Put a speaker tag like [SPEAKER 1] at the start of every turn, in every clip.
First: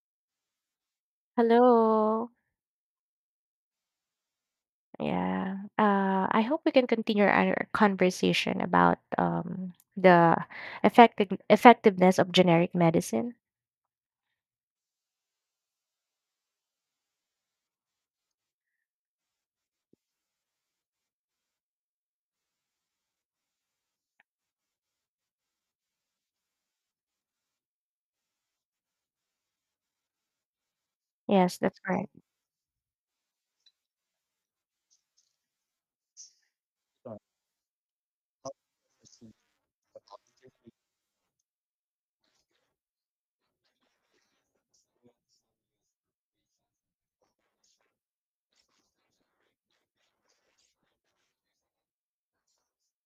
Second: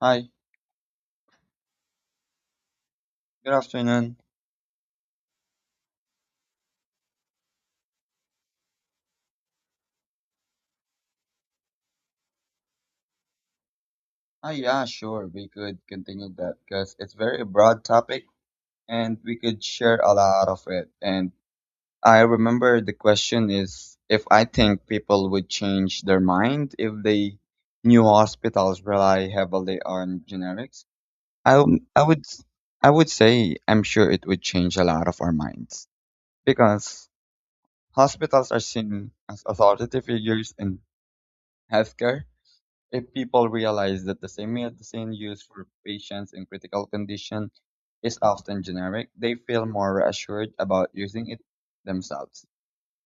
[SPEAKER 1] Hi,
[SPEAKER 2] Hello.
[SPEAKER 1] good afternoon.
[SPEAKER 2] Yeah. I hope we can continue our conversation about the effectiveness of generic medicine.
[SPEAKER 1] Yeah, sure, we could continue that because it's very broad topic and we could share a lot of it. And I remember the question is if I think people would change their mind if they new hospitals rely heavily on generics. I
[SPEAKER 2] Yes, that's
[SPEAKER 1] w- I
[SPEAKER 2] correct.
[SPEAKER 1] would s- I would say I'm sure it would change a lot of our minds because hospitals are seen as authority figures in healthcare. If people realize that the same medicine used for patients in critical condition is often generic, they feel more reassured about using it themselves.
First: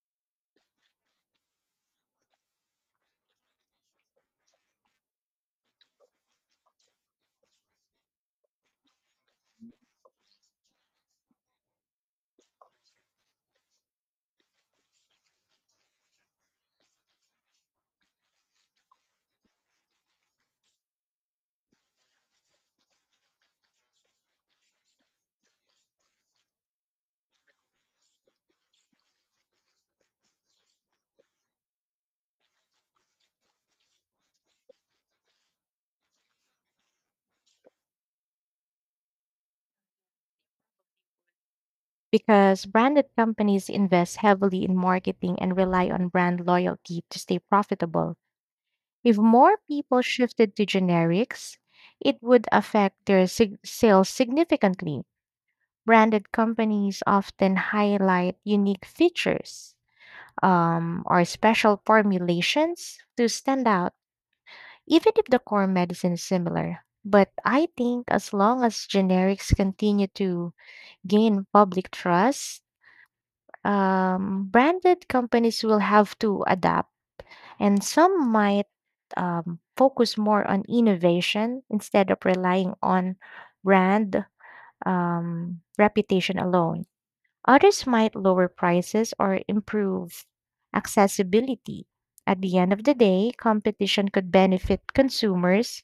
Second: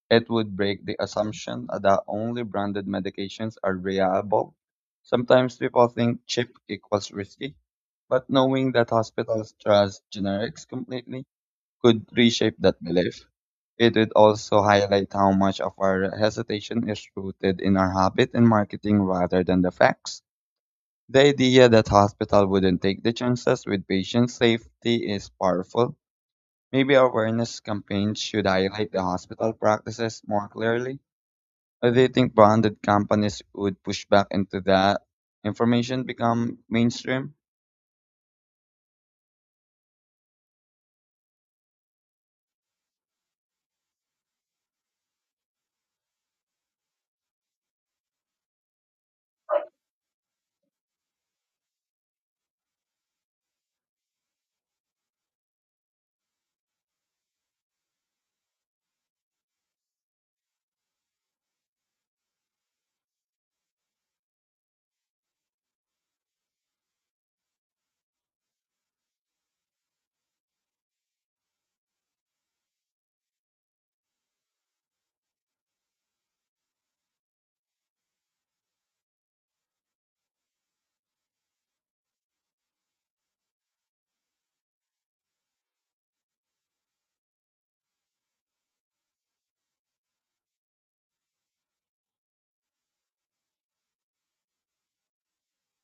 [SPEAKER 1] It would break the assumption that only branded medications are reliable. Sometimes people think cheap equals risky, but knowing that hospitals trust generics completely could reshape that belief. It would also highlight how much of our hesitation is rooted in our habit and marketing rather than the facts. The idea that hospital wouldn't take the chances with patient safety is powerful. Maybe awareness campaigns should highlight the hospital practices more clearly. Or do you think branded companies would push back into that information become mainstream?
[SPEAKER 2] Because branded companies invest heavily in marketing and rely on brand loyalty to stay profitable. If more people shifted to generics, it would affect their sales significantly. Branded companies often highlight unique features or special formulations to stand out, even if the core medicine is similar. But I think as long as generics continue to gain public trust, branded companies will have to adapt. And some might focus more on innovation instead of relying on brand reputation alone. Others might lower prices or improve accessibility. At the end of the day, competition could benefit consumers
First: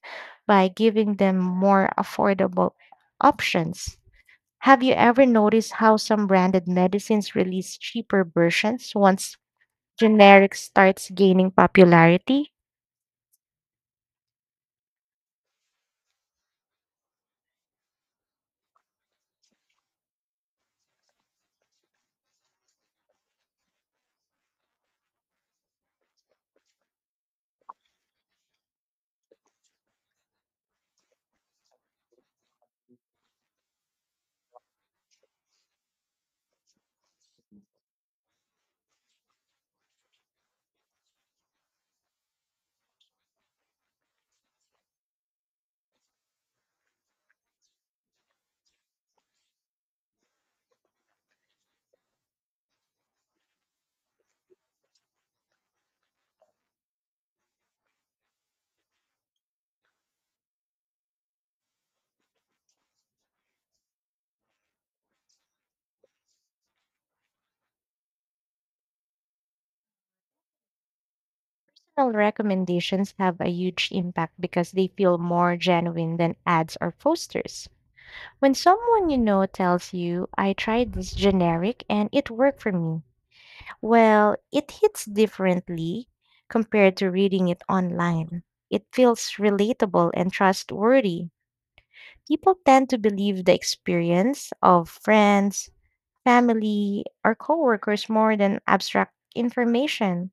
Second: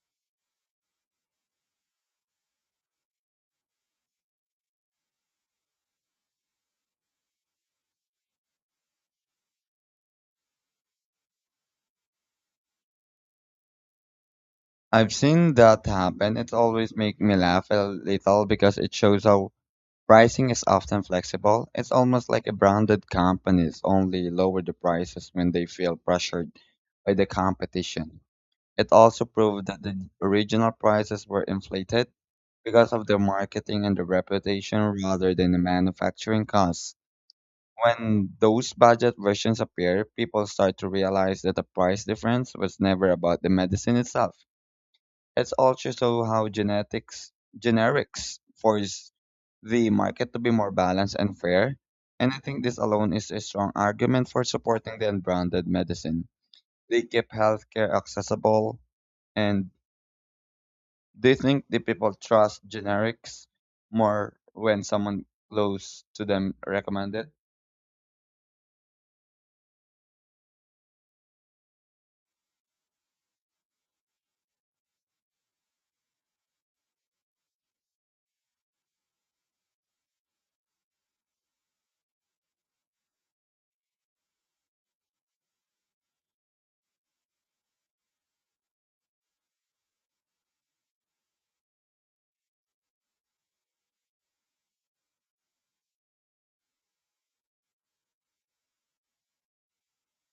[SPEAKER 2] by giving them more affordable options. Have you ever noticed how some branded medicines release cheaper versions once generic starts gaining popularity?
[SPEAKER 1] I've seen that happen. It always makes me laugh a little because it shows how pricing is often flexible. It's almost like a branded companies only lower the prices when they feel pressured by the competition. It also proved that the original prices were inflated because of their marketing and their reputation rather than the manufacturing costs. When those budget versions appear, people start to realize that the price difference was never about the medicine itself. It's also so how genetics generics force the market to be more balanced and fair. And I think this alone is a strong argument for supporting the unbranded medicine. They keep healthcare accessible, and do you think the people trust generics more when someone close to them recommend it?
[SPEAKER 2] Personal recommendations have a huge impact because they feel more genuine than ads or posters. When someone you know tells you, I tried this generic and it worked for me, well, it hits differently compared to reading it online. It feels relatable and trustworthy. People tend to believe the experience of friends, family, or coworkers more than abstract information.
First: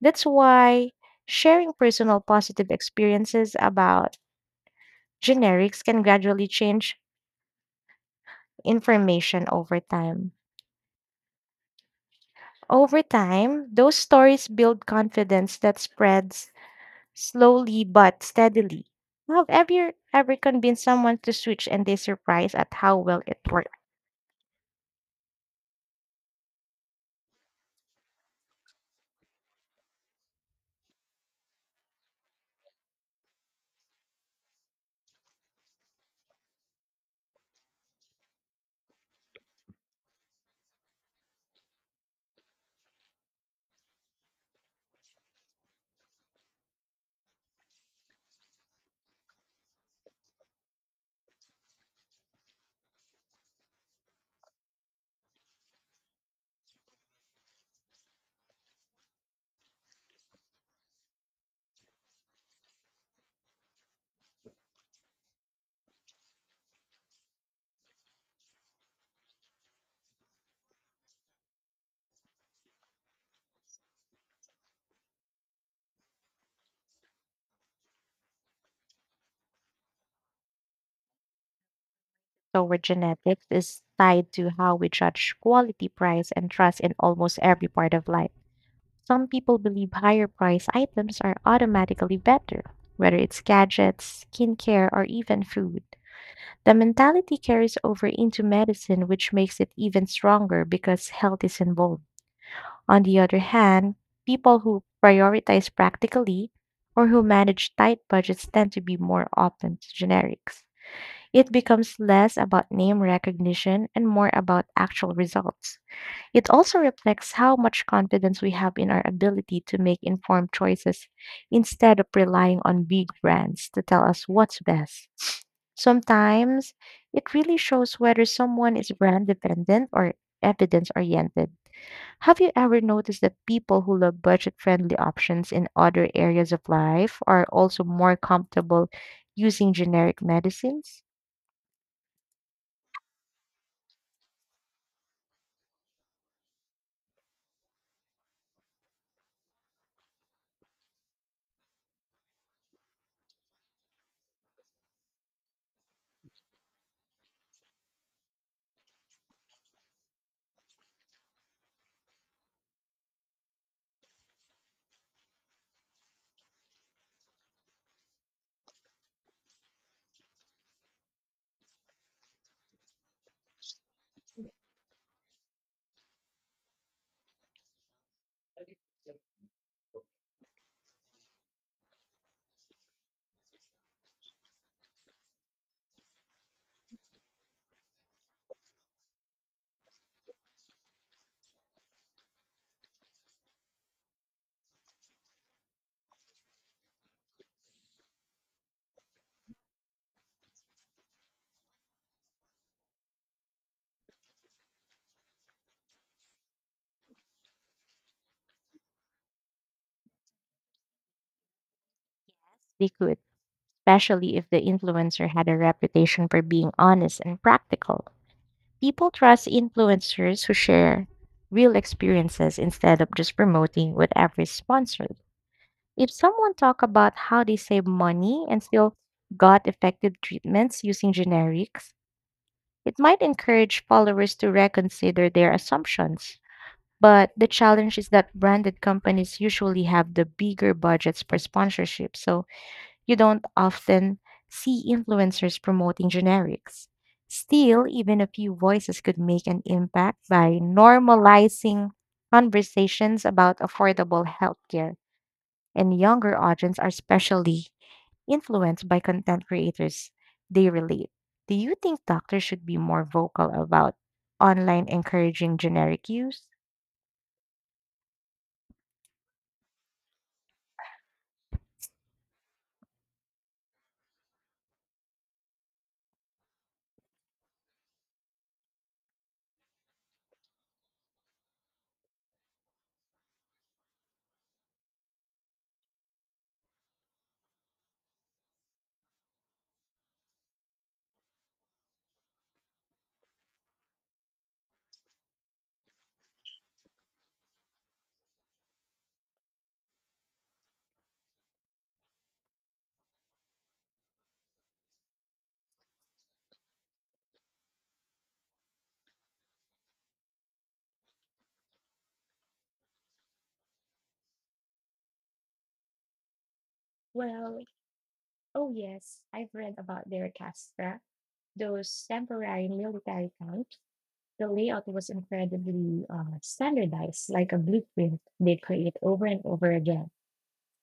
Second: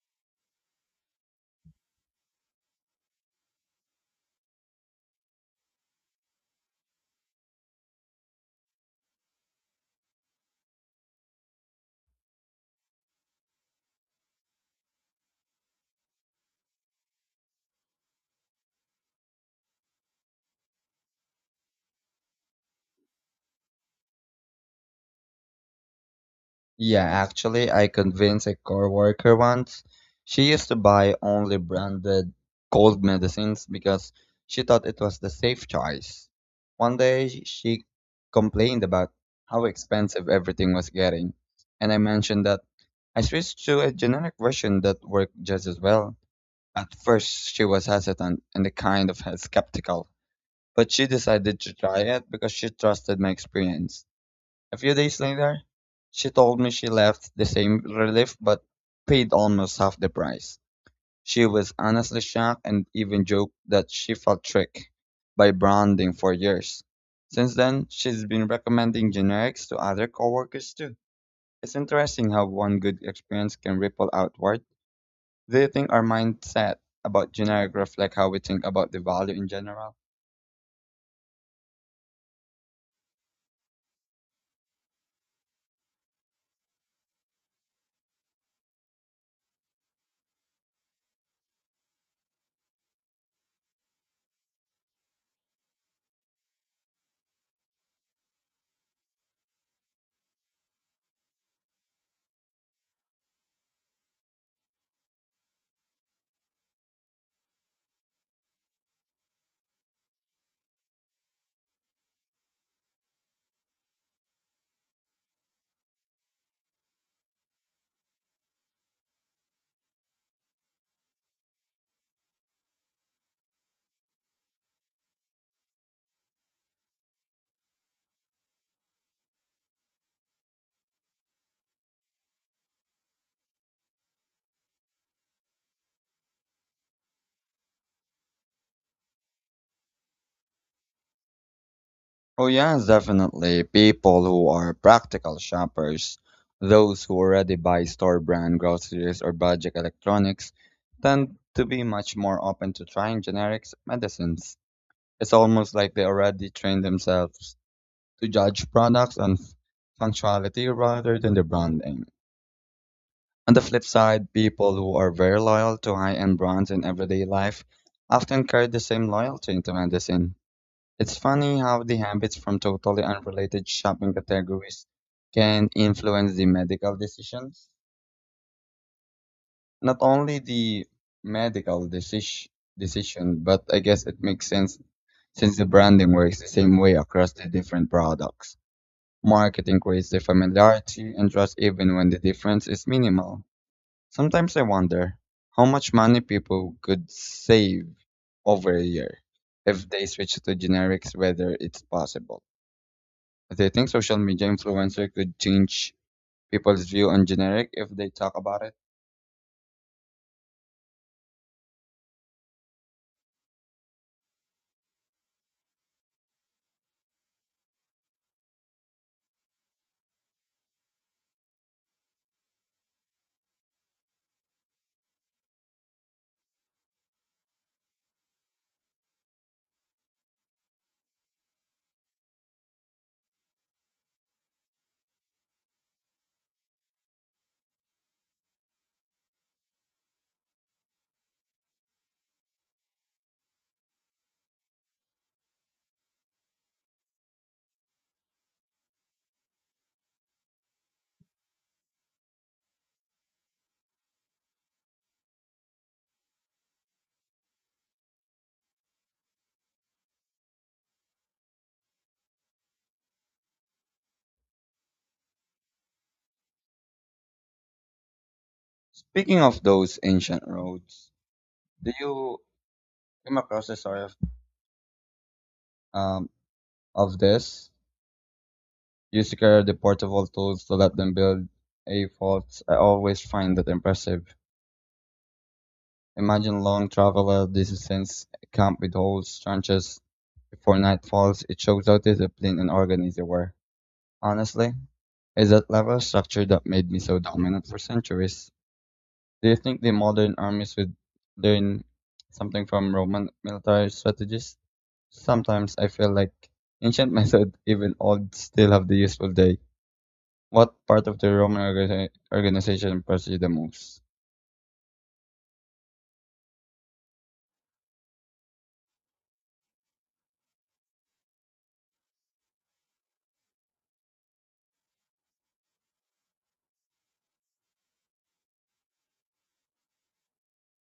[SPEAKER 2] That's why sharing personal positive experiences about generics can gradually change information over time. Over time, those stories build confidence that spreads slowly but steadily. Have you ever convinced someone to switch and they surprise at how well it worked?
[SPEAKER 1] Yeah, actually, I convinced a coworker once. She used to buy only branded cold medicines because she thought it was the safe choice. One day, she complained about how expensive everything was getting, and I mentioned that I switched to a generic version that worked just as well. At first, she was hesitant and a kind of skeptical. But she decided to try it because she trusted my experience. A few days later, she told me she left the same relief but paid almost half the price. She was honestly shocked and even joked that she felt tricked by branding for years. Since then, she's been recommending generics to other coworkers too. It's interesting how one good experience can ripple outward. Do you think our mindset about generic reflect how we think about the value in general?
[SPEAKER 2] So, our genetics is tied to how we judge quality, price, and trust in almost every part of life. Some people believe higher priced items are automatically better, whether it's gadgets, skincare, or even food. The mentality carries over into medicine, which makes it even stronger because health is involved. On the other hand, people who prioritize practically or who manage tight budgets tend to be more open to generics. It becomes less about name recognition and more about actual results. It also reflects how much confidence we have in our ability to make informed choices instead of relying on big brands to tell us what's best. Sometimes it really shows whether someone is brand dependent or evidence oriented. Have you ever noticed that people who love budget friendly options in other areas of life are also more comfortable using generic medicines?
[SPEAKER 1] Oh yeah, definitely. People who are practical shoppers, those who already buy store brand groceries or budget electronics, tend to be much more open to trying generics medicines. It's almost like they already train themselves to judge products on functionality rather than the brand name. On the flip side, people who are very loyal to high-end brands in everyday life often carry the same loyalty into medicine. It's funny how the habits from totally unrelated shopping categories can influence the medical decisions. Not only the medical decision, but I guess it makes sense since the branding works the same way across the different products. Marketing creates the familiarity and trust even when the difference is minimal. Sometimes I wonder how much money people could save over a year if they switch to generics, whether it's possible. They think social media influencer could change people's view on generic if they talk about it.
[SPEAKER 2] They could, especially if the influencer had a reputation for being honest and practical. People trust influencers who share real experiences instead of just promoting whatever is sponsored. If someone talk about how they save money and still got effective treatments using generics, it might encourage followers to reconsider their assumptions. But the challenge is that branded companies usually have the bigger budgets per sponsorship, so you don't often see influencers promoting generics. Still, even a few voices could make an impact by normalizing conversations about affordable healthcare. And younger audiences are especially influenced by content creators they relate. Do you think doctors should be more vocal about online encouraging generic use?
[SPEAKER 1] Speaking of those ancient roads, do you come across the story um of this? You secure the portable tools to let them build a fort. I always find that impressive. Imagine long traveler distance camp with holes, trenches before night falls. It shows how disciplined and organized they were. Honestly, is that level of structure that made me so dominant for centuries? Do you think the modern armies would learn something from Roman military strategies? Sometimes I feel like ancient methods, even old, still have the useful day. What part of the Roman organization impressed you the most?
[SPEAKER 2] Well, oh yes, I've read about their CASTRA, those temporary military camps. The layout was incredibly standardized, like a blueprint they create over and over again,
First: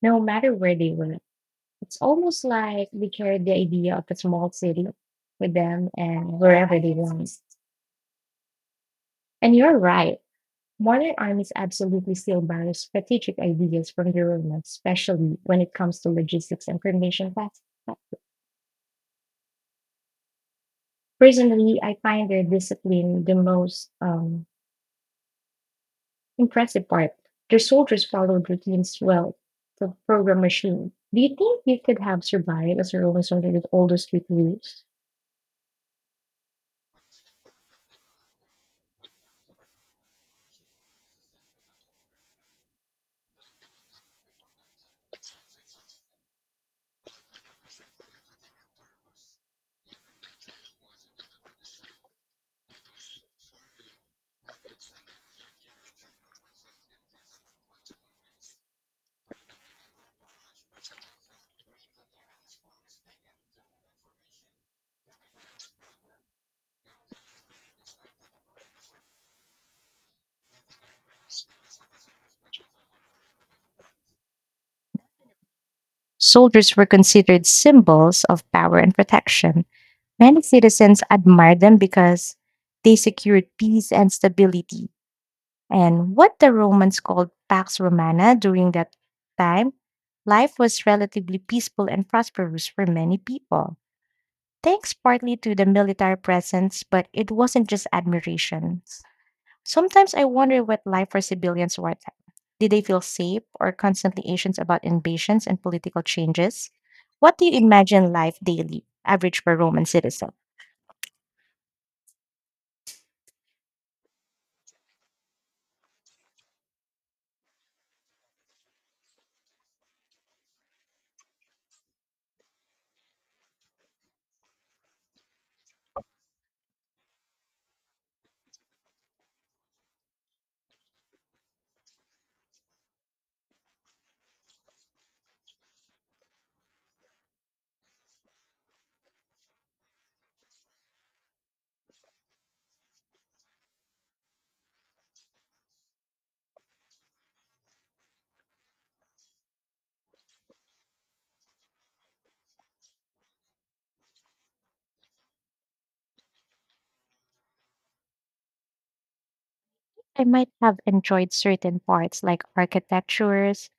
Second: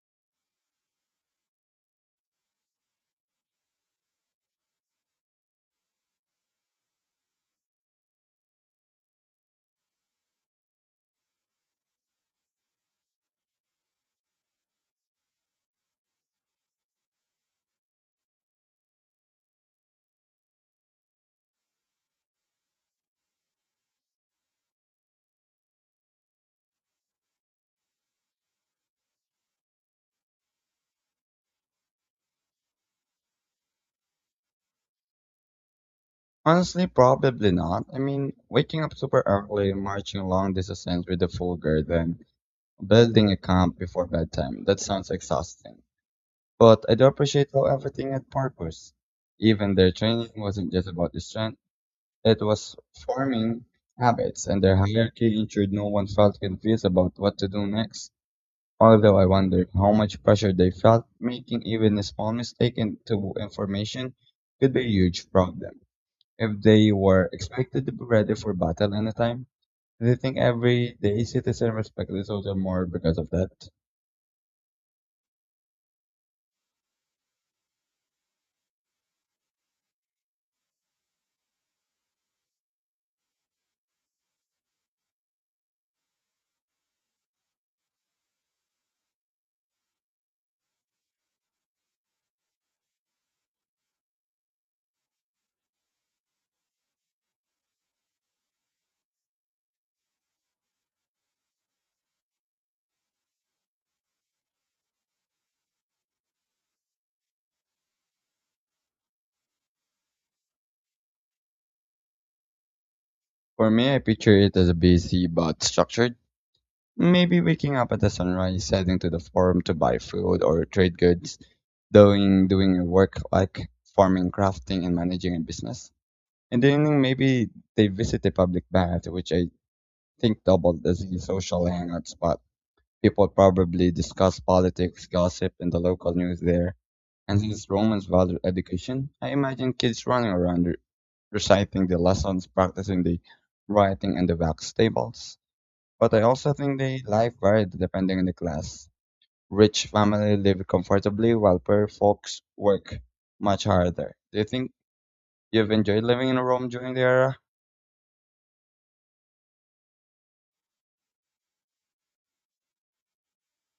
[SPEAKER 2] no matter where they were. It's almost like they carried the idea of a small city with them and wherever they went. And you're right, modern armies absolutely still borrow strategic ideas from the Romans, especially when it comes to logistics and formation tasks. Personally, I find their discipline the most impressive part. Their soldiers followed routines well. The program machine. Do you think you could have survived as a Roman soldier with all those reviews?
[SPEAKER 1] Honestly, probably not. I mean, waking up super early, marching long distances with the full guard, then building a camp before bedtime. That sounds exhausting. But I do appreciate how everything had purpose. Even their training wasn't just about the strength. It was forming habits, and their hierarchy ensured no one felt confused about what to do next. Although I wondered how much pressure they felt, making even a small mistake into information could be a huge problem. If they were expected to be ready for battle anytime, do think everyday citizen respect is also more because of that?
[SPEAKER 2] Soldiers were considered symbols of power and protection. Many citizens admired them because they secured peace and stability. And what the Romans called Pax Romana during that time, life was relatively peaceful and prosperous for many people. Thanks partly to the military presence, but it wasn't just admiration. Sometimes I wonder what life for civilians were like. Did they feel safe or constantly anxious about invasions and political changes? What do you imagine life daily, average for Roman citizen?
[SPEAKER 1] For me, I picture it as a busy but structured. Maybe waking up at the sunrise, heading to the farm to buy food or trade goods, doing your work like farming, crafting, and managing a business. In the evening, maybe they visit a public bath, which I think doubled as a social hangout spot. People probably discuss politics, gossip, and the local news there. And since Romans valued education, I imagine kids running around reciting the lessons, practicing the writing, and the wax tables. But I also think the life varied depending on the class. Rich families live comfortably while poor folks work much harder. Do you think you've enjoyed living in Rome during the era?
[SPEAKER 2] I might have enjoyed certain parts like architectures,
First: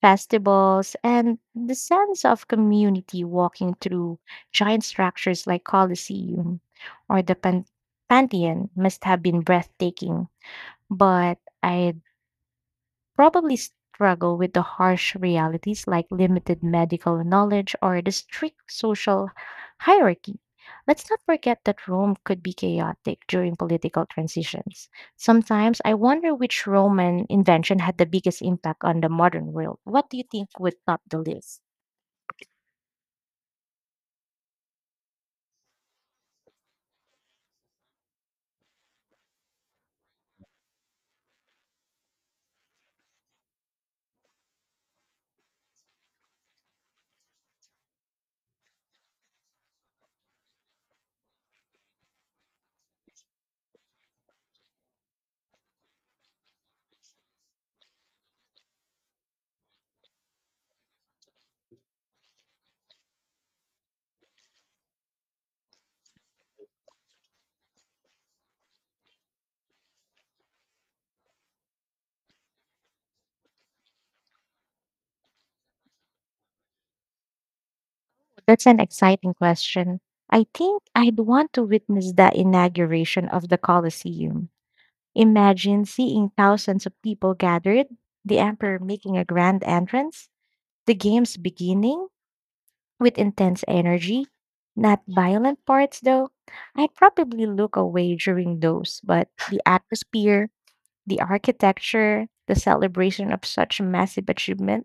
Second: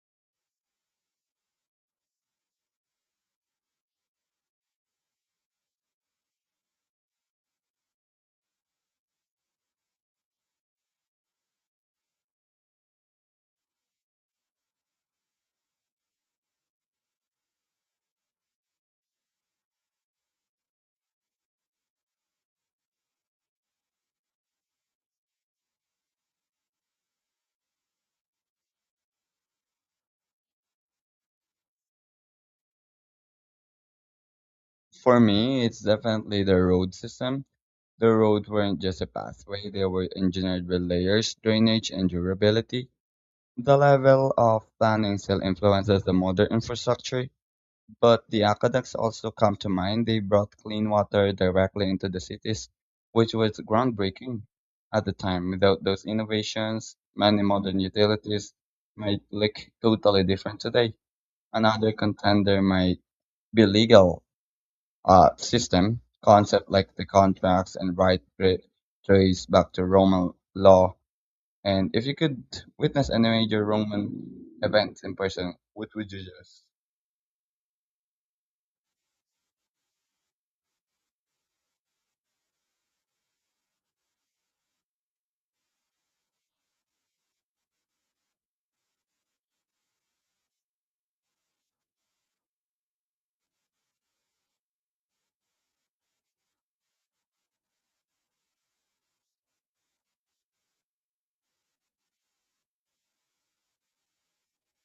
[SPEAKER 2] festivals, and the sense of community walking through giant structures like Colosseum or the Pantheon must have been breathtaking, but I'd probably struggle with the harsh realities like limited medical knowledge or the strict social hierarchy. Let's not forget that Rome could be chaotic during political transitions. Sometimes I wonder which Roman invention had the biggest impact on the modern world. What do you think would top the list?
[SPEAKER 1] For me, it's definitely the road system. The roads weren't just a pathway, they were engineered with layers, drainage, and durability. The level of planning still influences the modern infrastructure, but the aqueducts also come to mind. They brought clean water directly into the cities, which was groundbreaking at the time. Without those innovations, many modern utilities might look totally different today. Another contender might be legal system. Concept like the contracts and right trace back to Roman law. And if you could witness any major Roman event in person, what would you choose?
[SPEAKER 2] That's an exciting question. I think I'd want to witness the inauguration of the Colosseum. Imagine seeing thousands of people gathered, the emperor making a grand entrance, the games beginning with intense energy, not violent parts though. I'd probably look away during those, but the atmosphere, the architecture, the celebration of such massive achievement,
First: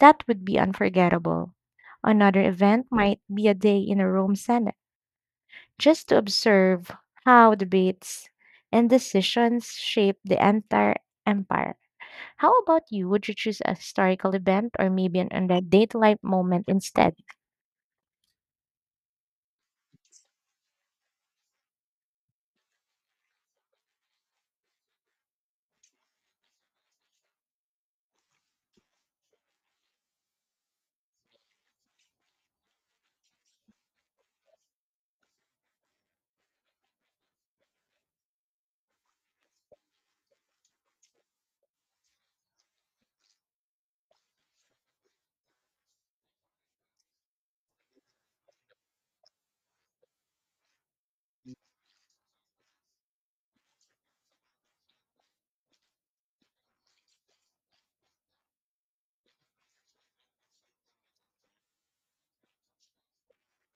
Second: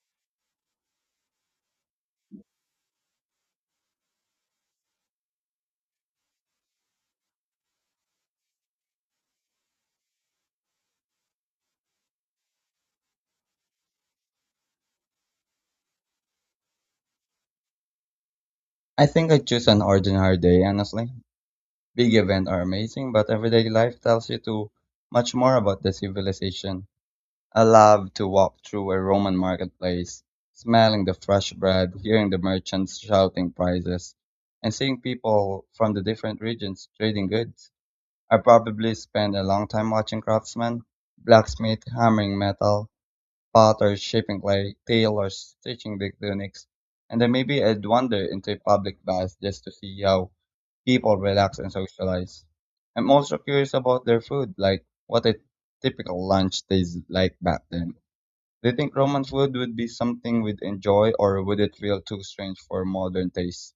[SPEAKER 2] that would be unforgettable. Another event might be a day in a Rome Senate just to observe how debates and decisions shape the entire empire. How about you? Would you choose a historical event or maybe an undead life moment instead?
[SPEAKER 1] I think I choose an ordinary day, honestly. Big events are amazing, but everyday life tells you too much more about the civilization. I love to walk through a Roman marketplace, smelling the fresh bread, hearing the merchants shouting prices, and seeing people from the different regions trading goods. I probably spend a long time watching craftsmen, blacksmith hammering metal, potters shaping clay, tailors stitching the tunics, and then maybe I'd wander into a public bath just to see how people relax and socialize. I'm also curious about their food, like what a typical lunch tastes like back then. Do you think Roman food would be something we'd enjoy, or would it feel too strange for modern tastes?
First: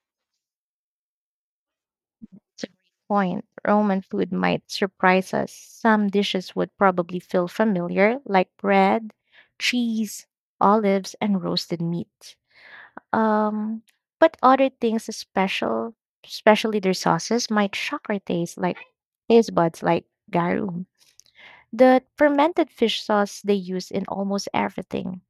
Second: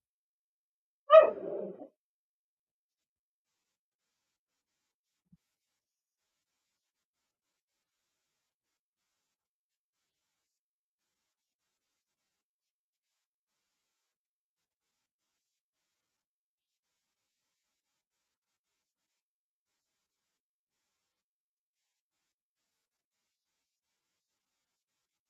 [SPEAKER 2] It's a great point. Roman food might surprise us. Some dishes would probably feel familiar, like bread, cheese, olives, and roasted meat. Um, but other things is special, especially their sauces, might shock our taste like taste buds like garum. The fermented fish sauce they use in almost everything.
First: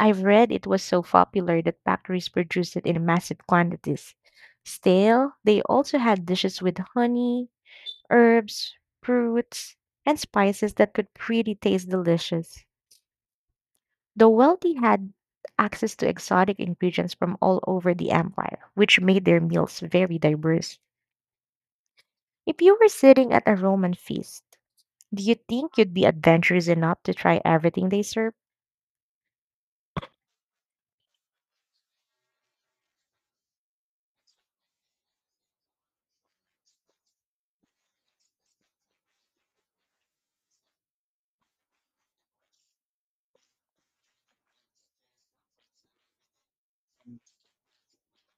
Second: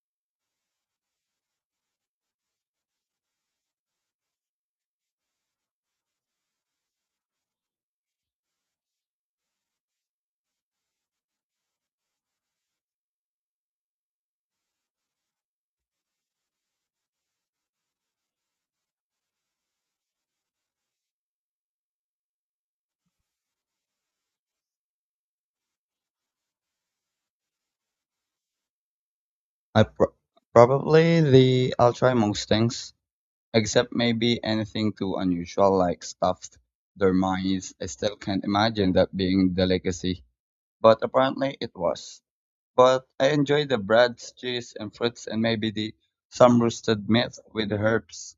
[SPEAKER 2] I've read it was so popular that factories produced it in massive quantities. Still, they also had dishes with honey, herbs, fruits, and spices that could pretty taste delicious. The wealthy had access to exotic ingredients from all over the empire, which made their meals very diverse. If you were sitting at a Roman feast, do you think you'd be adventurous enough to try everything they serve?
[SPEAKER 1] I pro- Probably the I'll try most things, except maybe anything too unusual, like stuffed dormice. I still can't imagine that being delicacy, but apparently it was. But I enjoy the bread, cheese, and fruits, and maybe the some roasted meat with herbs.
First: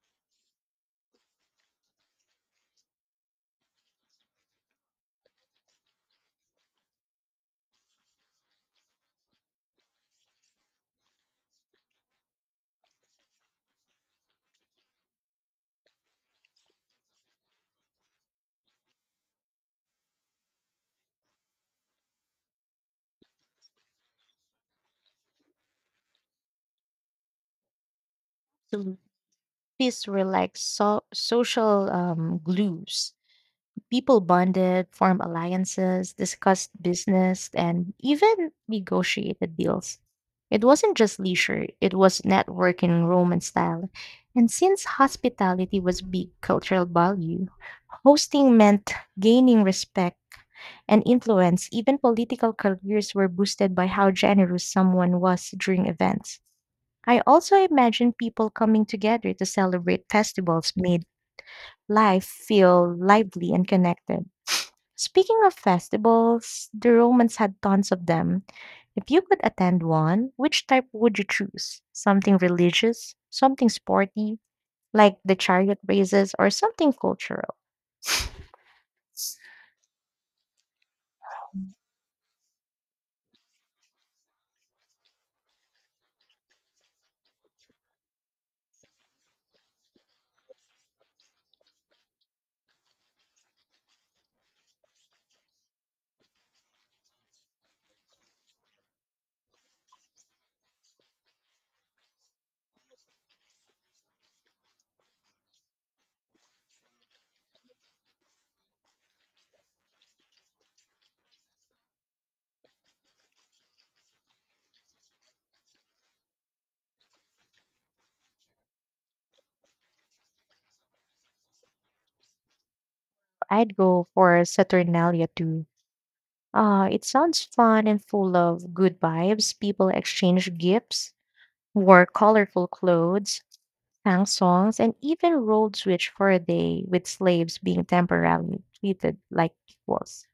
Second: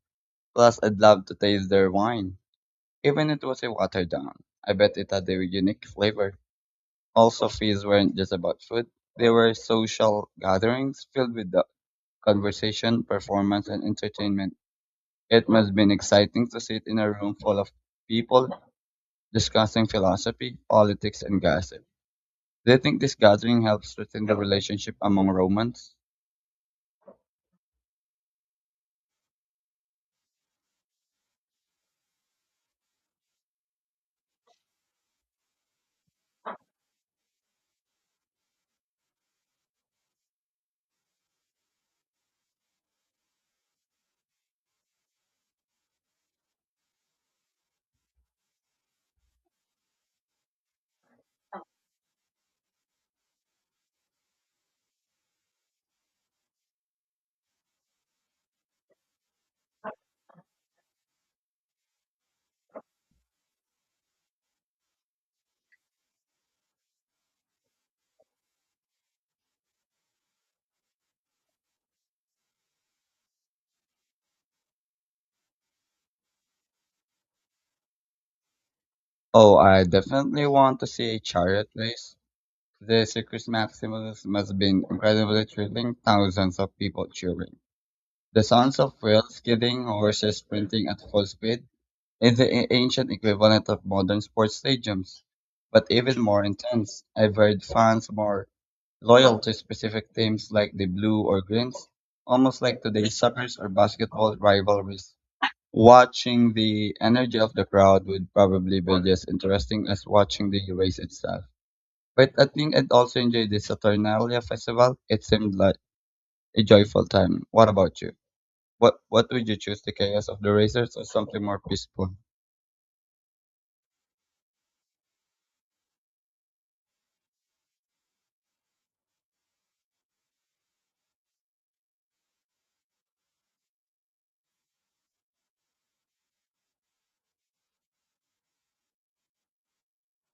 [SPEAKER 1] Plus, I'd love to taste their wine, even if it was a watered down. I bet it had a unique flavor. Also, feasts weren't just about food; they were social gatherings filled with the conversation, performance, and entertainment. It must have been exciting to sit in a room full of people discussing philosophy, politics, and gossip. Do you think this gathering helps strengthen the relationship among Romans?
[SPEAKER 2] These were like social glues. People bonded, formed alliances, discussed business, and even negotiated deals. It wasn't just leisure, it was networking Roman style. And since hospitality was big cultural value, hosting meant gaining respect and influence. Even political careers were boosted by how generous someone was during events. I also imagine people coming together to celebrate festivals made life feel lively and connected. Speaking of festivals, the Romans had tons of them. If you could attend one, which type would you choose? Something religious, something sporty, like the chariot races, or something cultural?
[SPEAKER 1] Oh, I definitely want to see a chariot race. The Circus Maximus must have been incredibly thrilling, thousands of people cheering. The sounds of wheels skidding, horses sprinting at full speed is the ancient equivalent of modern sports stadiums, but even more intense. I've heard fans more loyal to specific teams like the Blue or Greens, almost like today's soccer or basketball rivalries. Watching the energy of the crowd would probably be just interesting as watching the race itself. But I think I'd also enjoy the Saturnalia festival. It seemed like a joyful time. What about you? What would you choose, the chaos of the racers or something more peaceful?
[SPEAKER 2] I'd go for Saturnalia too. It sounds fun and full of good vibes. People exchanged gifts, wore colorful clothes, sang songs, and even rolled switch for a day with slaves being temporarily treated like equals.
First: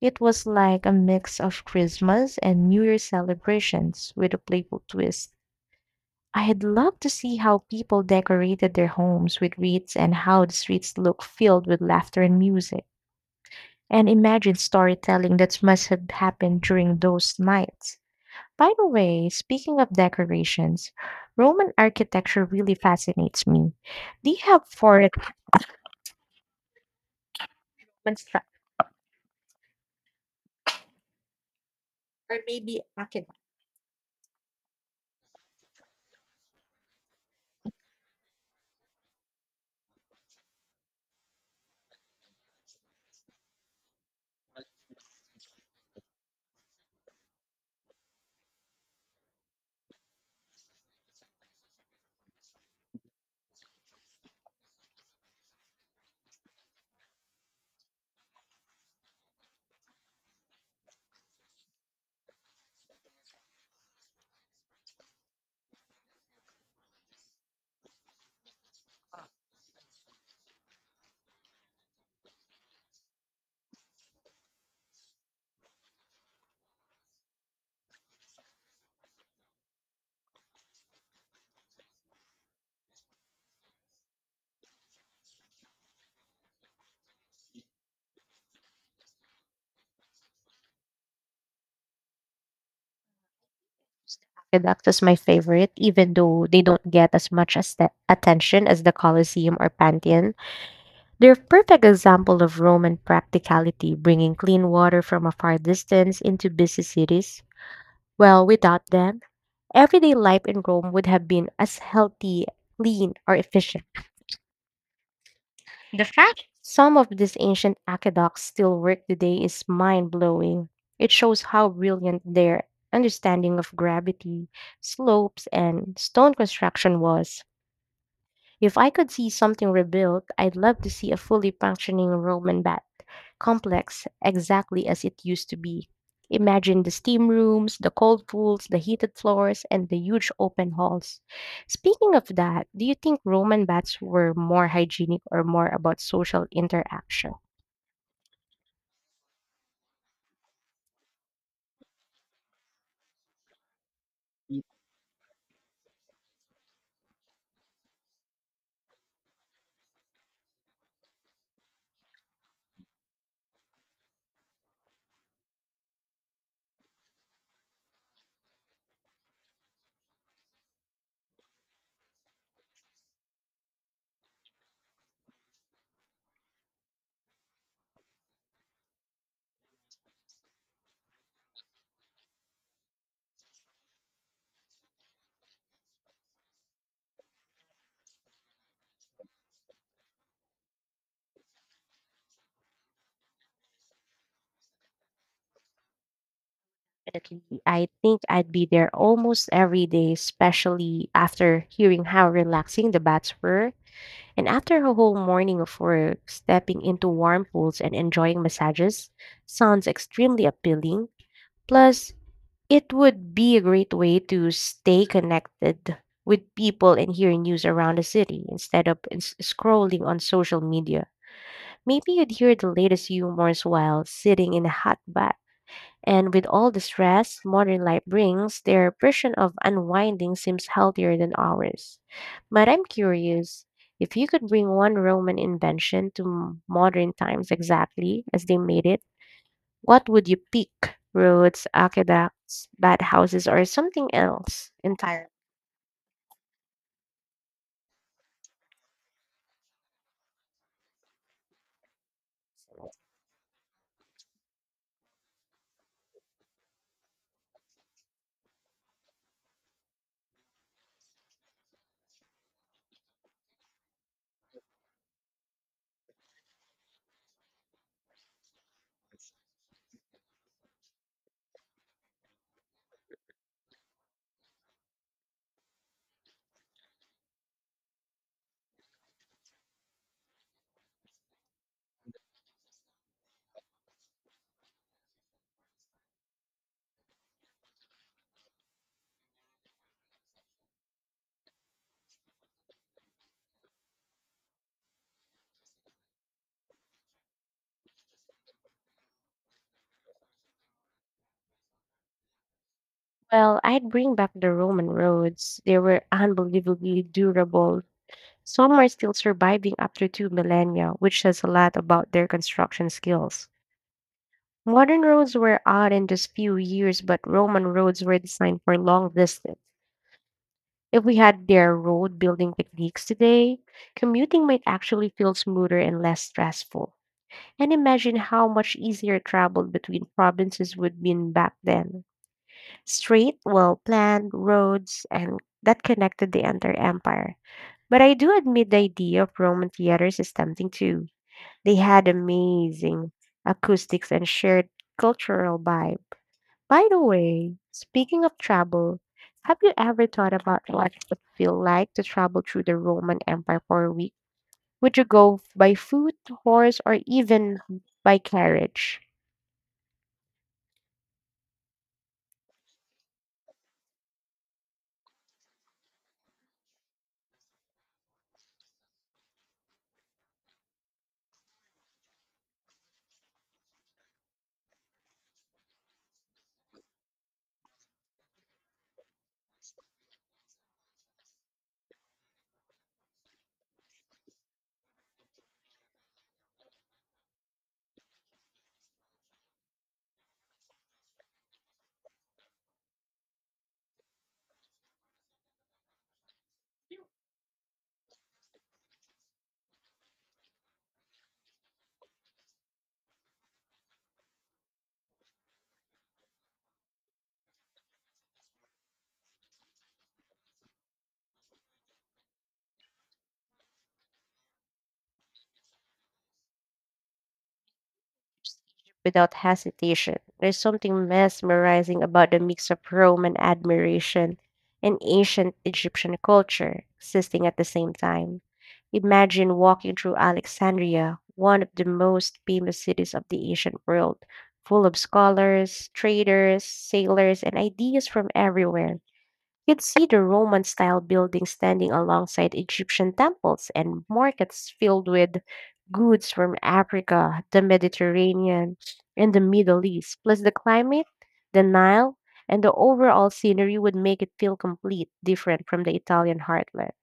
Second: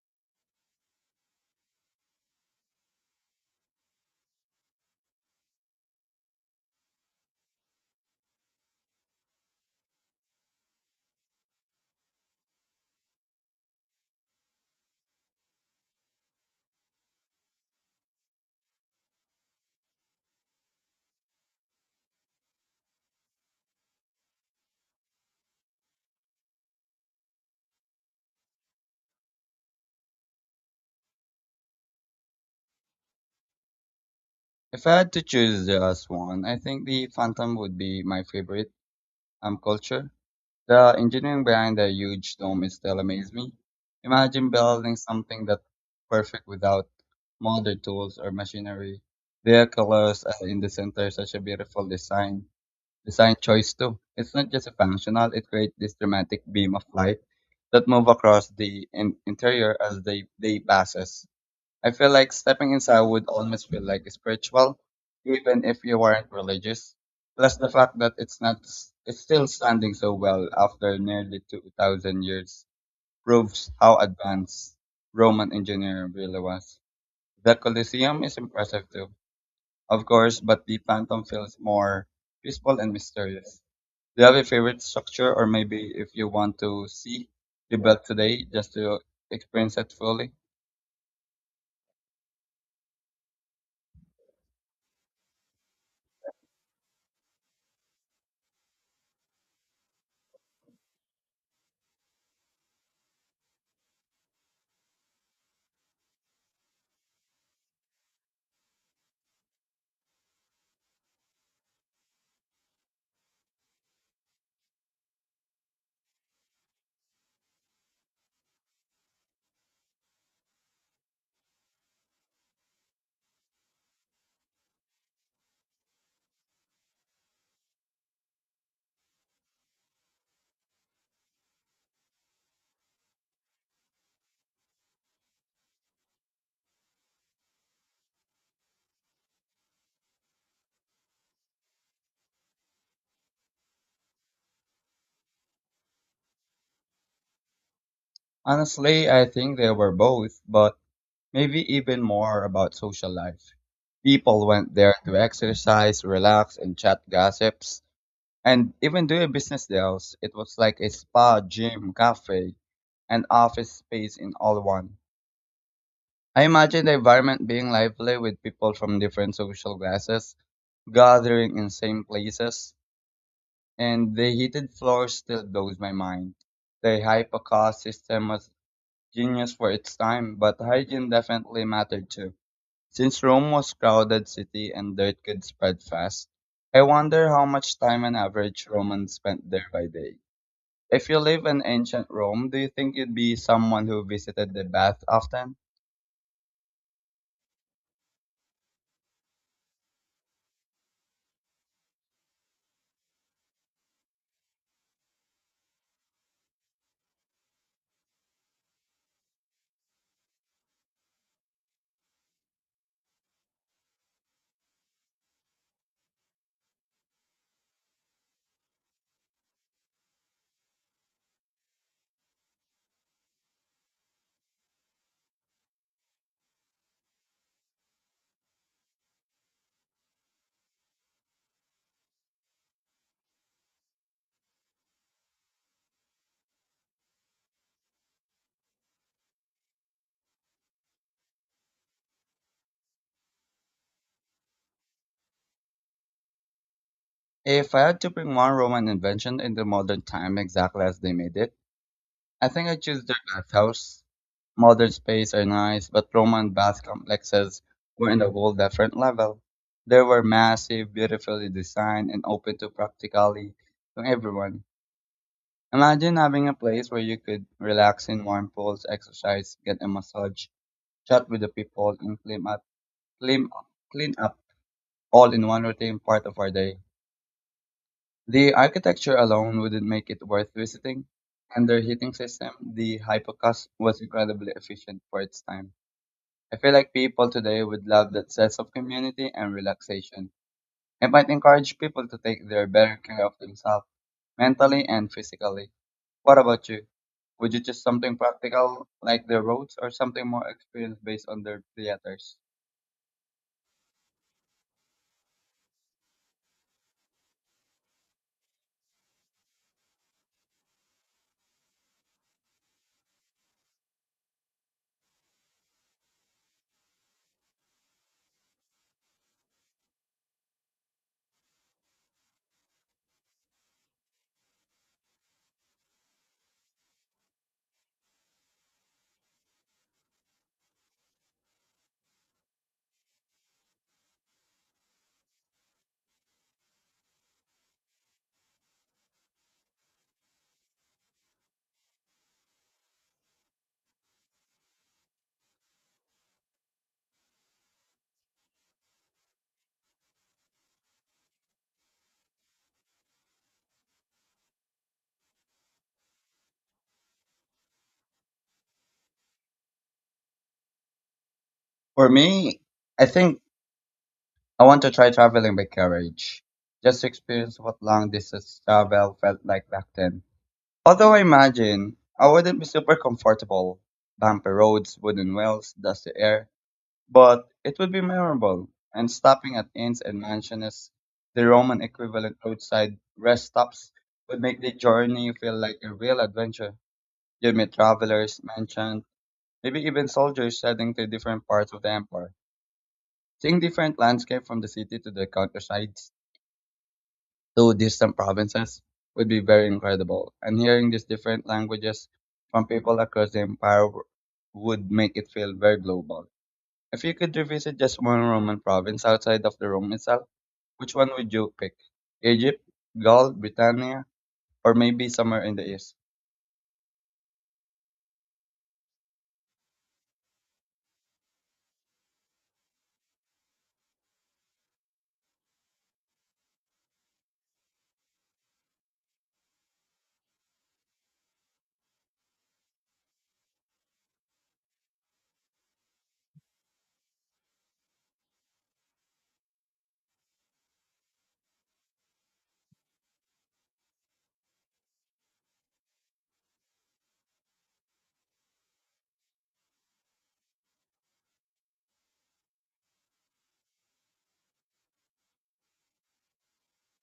[SPEAKER 2] It was like a mix of Christmas and New Year celebrations with a playful twist. I had loved to see how people decorated their homes with wreaths and how the streets looked filled with laughter and music. And imagine storytelling that must have happened during those nights. By the way, speaking of decorations, Roman architecture really fascinates me. Do you have favorite Roman or maybe architecture?
[SPEAKER 1] If I had to choose just one, I think the Phantom would be my favorite culture. The engineering behind the huge dome is still amazes me. Imagine building something that perfect without modern tools or machinery. Their colors in the center is such a beautiful design choice too. It's not just a functional; it creates this dramatic beam of light that move across the interior as they passes. I feel like stepping inside would almost feel like spiritual, even if you weren't religious. Plus the fact that it's not it's still standing so well after nearly 2,000 years proves how advanced Roman engineering really was. The Colosseum is impressive too, of course, but the Phantom feels more peaceful and mysterious. Do you have a favorite structure or maybe if you want to see the built today just to experience it fully?
[SPEAKER 2] Redux is my favorite, even though they don't get as much as the attention as the Colosseum or Pantheon. They're a perfect example of Roman practicality, bringing clean water from a far distance into busy cities. Well, without them, everyday life in Rome would have been as healthy, clean, or efficient. The fact some of these ancient aqueducts still work today is mind blowing. It shows how brilliant their understanding of gravity, slopes, and stone construction was. If I could see something rebuilt, I'd love to see a fully functioning Roman bath complex exactly as it used to be. Imagine the steam rooms, the cold pools, the heated floors, and the huge open halls. Speaking of that, do you think Roman baths were more hygienic or more about social interaction?
[SPEAKER 1] Honestly, I think they were both, but maybe even more about social life. People went there to exercise, relax, and chat gossips, and even do business deals. It was like a spa, gym, cafe, and office space in all one. I imagine the environment being lively with people from different social classes gathering in same places, and the heated floor still blows my mind. The hypercar system was genius for its time, but hygiene definitely mattered too. Since Rome was crowded city and dirt could spread fast, I wonder how much time an average Roman spent there by day. If you live in ancient Rome, do you think you'd be someone who visited the bath often?
[SPEAKER 2] Definitely. I think I'd be there almost every day, especially after hearing how relaxing the baths were. And after a whole morning of work, stepping into warm pools and enjoying massages sounds extremely appealing. Plus, it would be a great way to stay connected with people and hear news around the city instead of scrolling on social media. Maybe you'd hear the latest humors while sitting in a hot bath. And with all the stress modern life brings, their version of unwinding seems healthier than ours. But I'm curious, if you could bring one Roman invention to modern times exactly as they made it, what would you pick? Roads, aqueducts, bathhouses, or something else entirely?
[SPEAKER 1] If I had to bring one Roman invention into modern time exactly as they made it, I think I'd choose their bathhouse. Modern space are nice, but Roman bath complexes were in a whole different level. They were massive, beautifully designed, and open to practically to everyone. Imagine having a place where you could relax in warm pools, exercise, get a massage, chat with the people, and clean up, clean up all in one routine part of our day. The architecture alone wouldn't make it worth visiting, and their heating system, the Hypocast, was incredibly efficient for its time. I feel like people today would love that sense of community and relaxation. I might encourage people to take their better care of themselves mentally and physically. What about you? Would you choose something practical like the roads or something more experience based on the theaters?
[SPEAKER 2] Well, I'd bring back the Roman roads. They were unbelievably durable. Some are still surviving after two millennia, which says a lot about their construction skills. Modern roads were out in just few years, but Roman roads were designed for long distance. If we had their road building techniques today, commuting might actually feel smoother and less stressful. And imagine how much easier travel between provinces would been back then. Straight, well planned roads and that connected the entire empire. But I do admit the idea of Roman theaters is tempting too. They had amazing acoustics and shared cultural vibe. By the way, speaking of travel, have you ever thought about what it would feel like to travel through the Roman Empire for a week? Would you go by foot, horse, or even by carriage?
[SPEAKER 1] For me, I think I want to try traveling by carriage, just to experience what long distance travel felt like back then. Although I imagine I wouldn't be super comfortable. Bumpy roads, wooden wells, dusty air, but it would be memorable. And stopping at inns and mansions, the Roman equivalent roadside rest stops, would make the journey feel like a real adventure. You'd meet travelers, merchants, maybe even soldiers heading to different parts of the empire. Seeing different landscape from the city to the countrysides to distant provinces would be very incredible. And hearing these different languages from people across the empire would make it feel very global. If you could revisit just one Roman province outside of the Rome itself, which one would you pick? Egypt, Gaul, Britannia, or maybe somewhere in the east?
[SPEAKER 2] Without hesitation. There's something mesmerizing about the mix of Roman admiration and ancient Egyptian culture existing at the same time. Imagine walking through Alexandria, one of the most famous cities of the ancient world, full of scholars, traders, sailors, and ideas from everywhere. You'd see the Roman style buildings standing alongside Egyptian temples and markets filled with goods from Africa, the Mediterranean, and the Middle East. Plus, the climate, the Nile, and the overall scenery would make it feel complete, different from the Italian heartland.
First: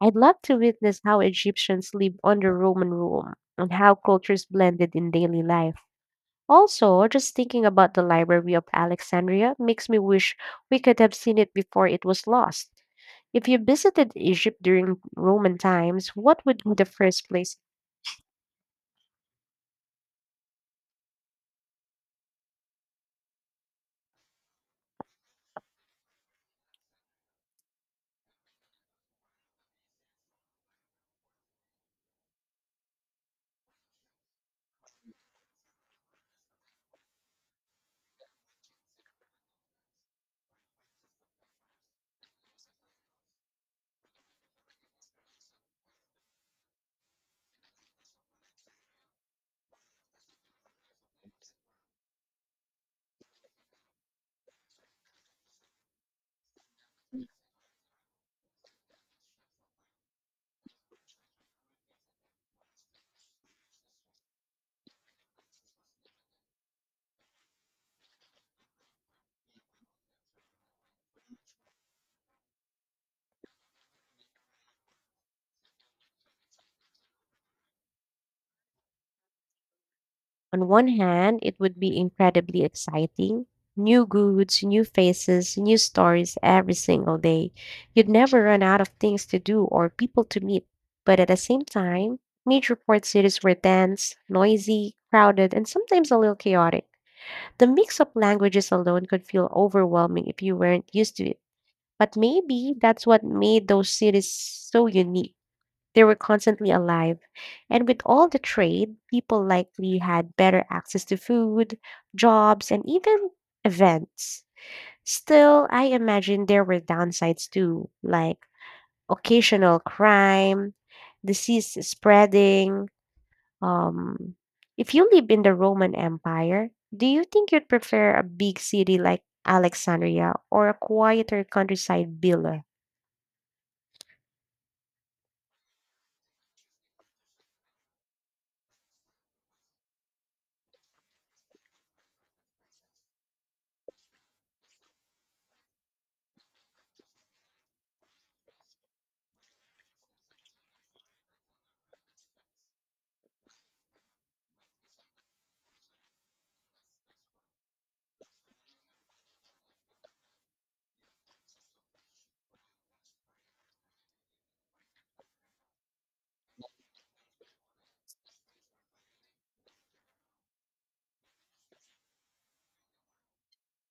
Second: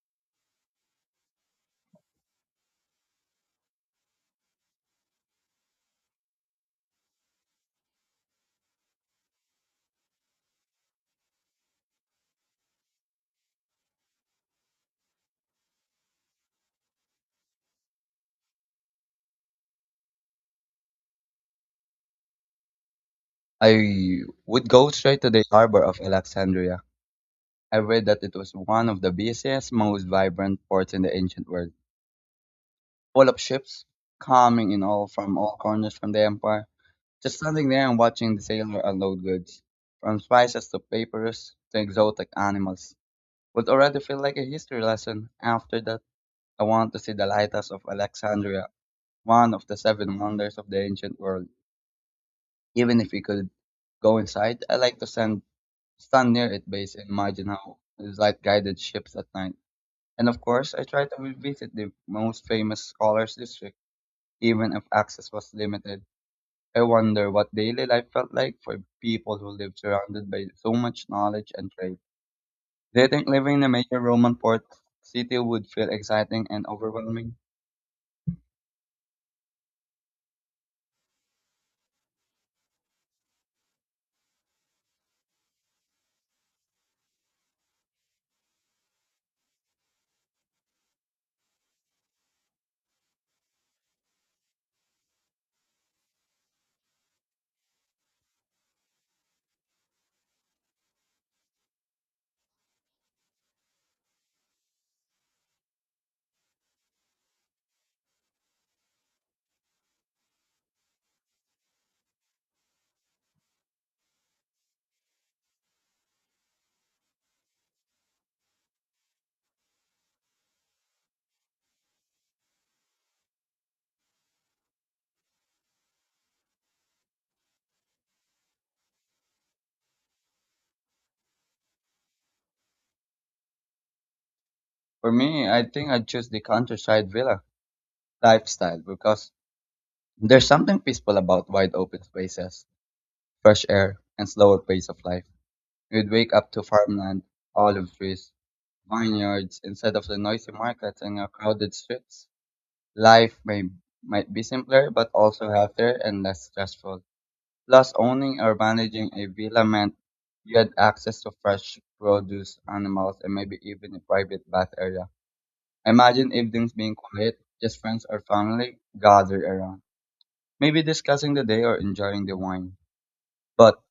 [SPEAKER 2] I'd love to witness how Egyptians lived under Roman rule and how cultures blended in daily life. Also, just thinking about the Library of Alexandria makes me wish we could have seen it before it was lost. If you visited Egypt during Roman times, what would be the first place?
[SPEAKER 1] I would go straight to the harbor of Alexandria. I read that it was one of the busiest, most vibrant ports in the ancient world, full of ships coming in all from all corners from the empire. Just standing there and watching the sailor unload goods, from spices to papyrus to exotic animals, would already feel like a history lesson after that. I want to see the lighthouse of Alexandria, one of the seven wonders of the ancient world. Even if we could go inside, I like to stand near its base and imagine how it's like guided ships at night. And of course, I try to visit the most famous scholars' district, even if access was limited. I wonder what daily life felt like for people who lived surrounded by so much knowledge and trade. Do you think living in a major Roman port city would feel exciting and overwhelming?
[SPEAKER 2] On one hand, it would be incredibly exciting. New goods, new faces, new stories every single day. You'd never run out of things to do or people to meet. But at the same time, major port cities were dense, noisy, crowded, and sometimes a little chaotic. The mix of languages alone could feel overwhelming if you weren't used to it. But maybe that's what made those cities so unique. They were constantly alive. And with all the trade, people likely had better access to food, jobs, and even events. Still, I imagine there were downsides too, like occasional crime, disease spreading, um, if you live in the Roman Empire, do you think you'd prefer a big city like Alexandria or a quieter countryside villa?
[SPEAKER 1] For me, I think I'd choose the countryside villa lifestyle because there's something peaceful about wide open spaces, fresh air, and slower pace of life. You'd wake up to farmland, olive trees, vineyards instead of the noisy markets and your crowded streets. Life may Might be simpler but also healthier and less stressful. Plus, owning or managing a villa meant you had access to fresh produce, animals, and maybe even a private bath area. Imagine evenings being quiet, just friends or family gathered around, maybe discussing the day or enjoying the wine. But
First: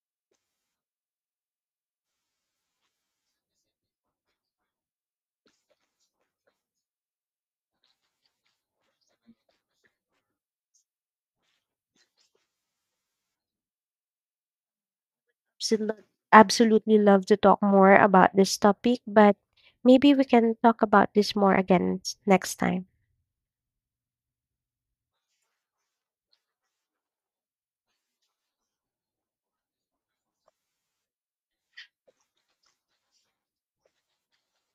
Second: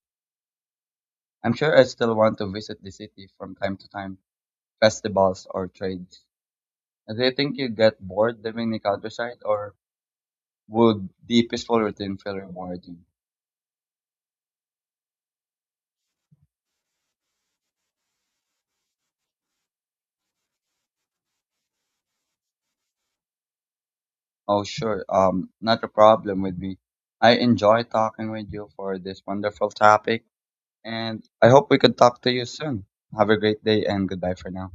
[SPEAKER 1] I'm sure I still want to visit the city from time to time, festivals or trades. Do you think you get bored living the countryside or would the peaceful routine feel rewarding?
[SPEAKER 2] Absolut- Absolutely love to talk more about this topic, but maybe we can talk about this more again next time.
[SPEAKER 1] Oh, sure. Not a problem with me. I enjoy talking with you for this wonderful topic and I hope we could talk to you soon. Have a great day and goodbye for now.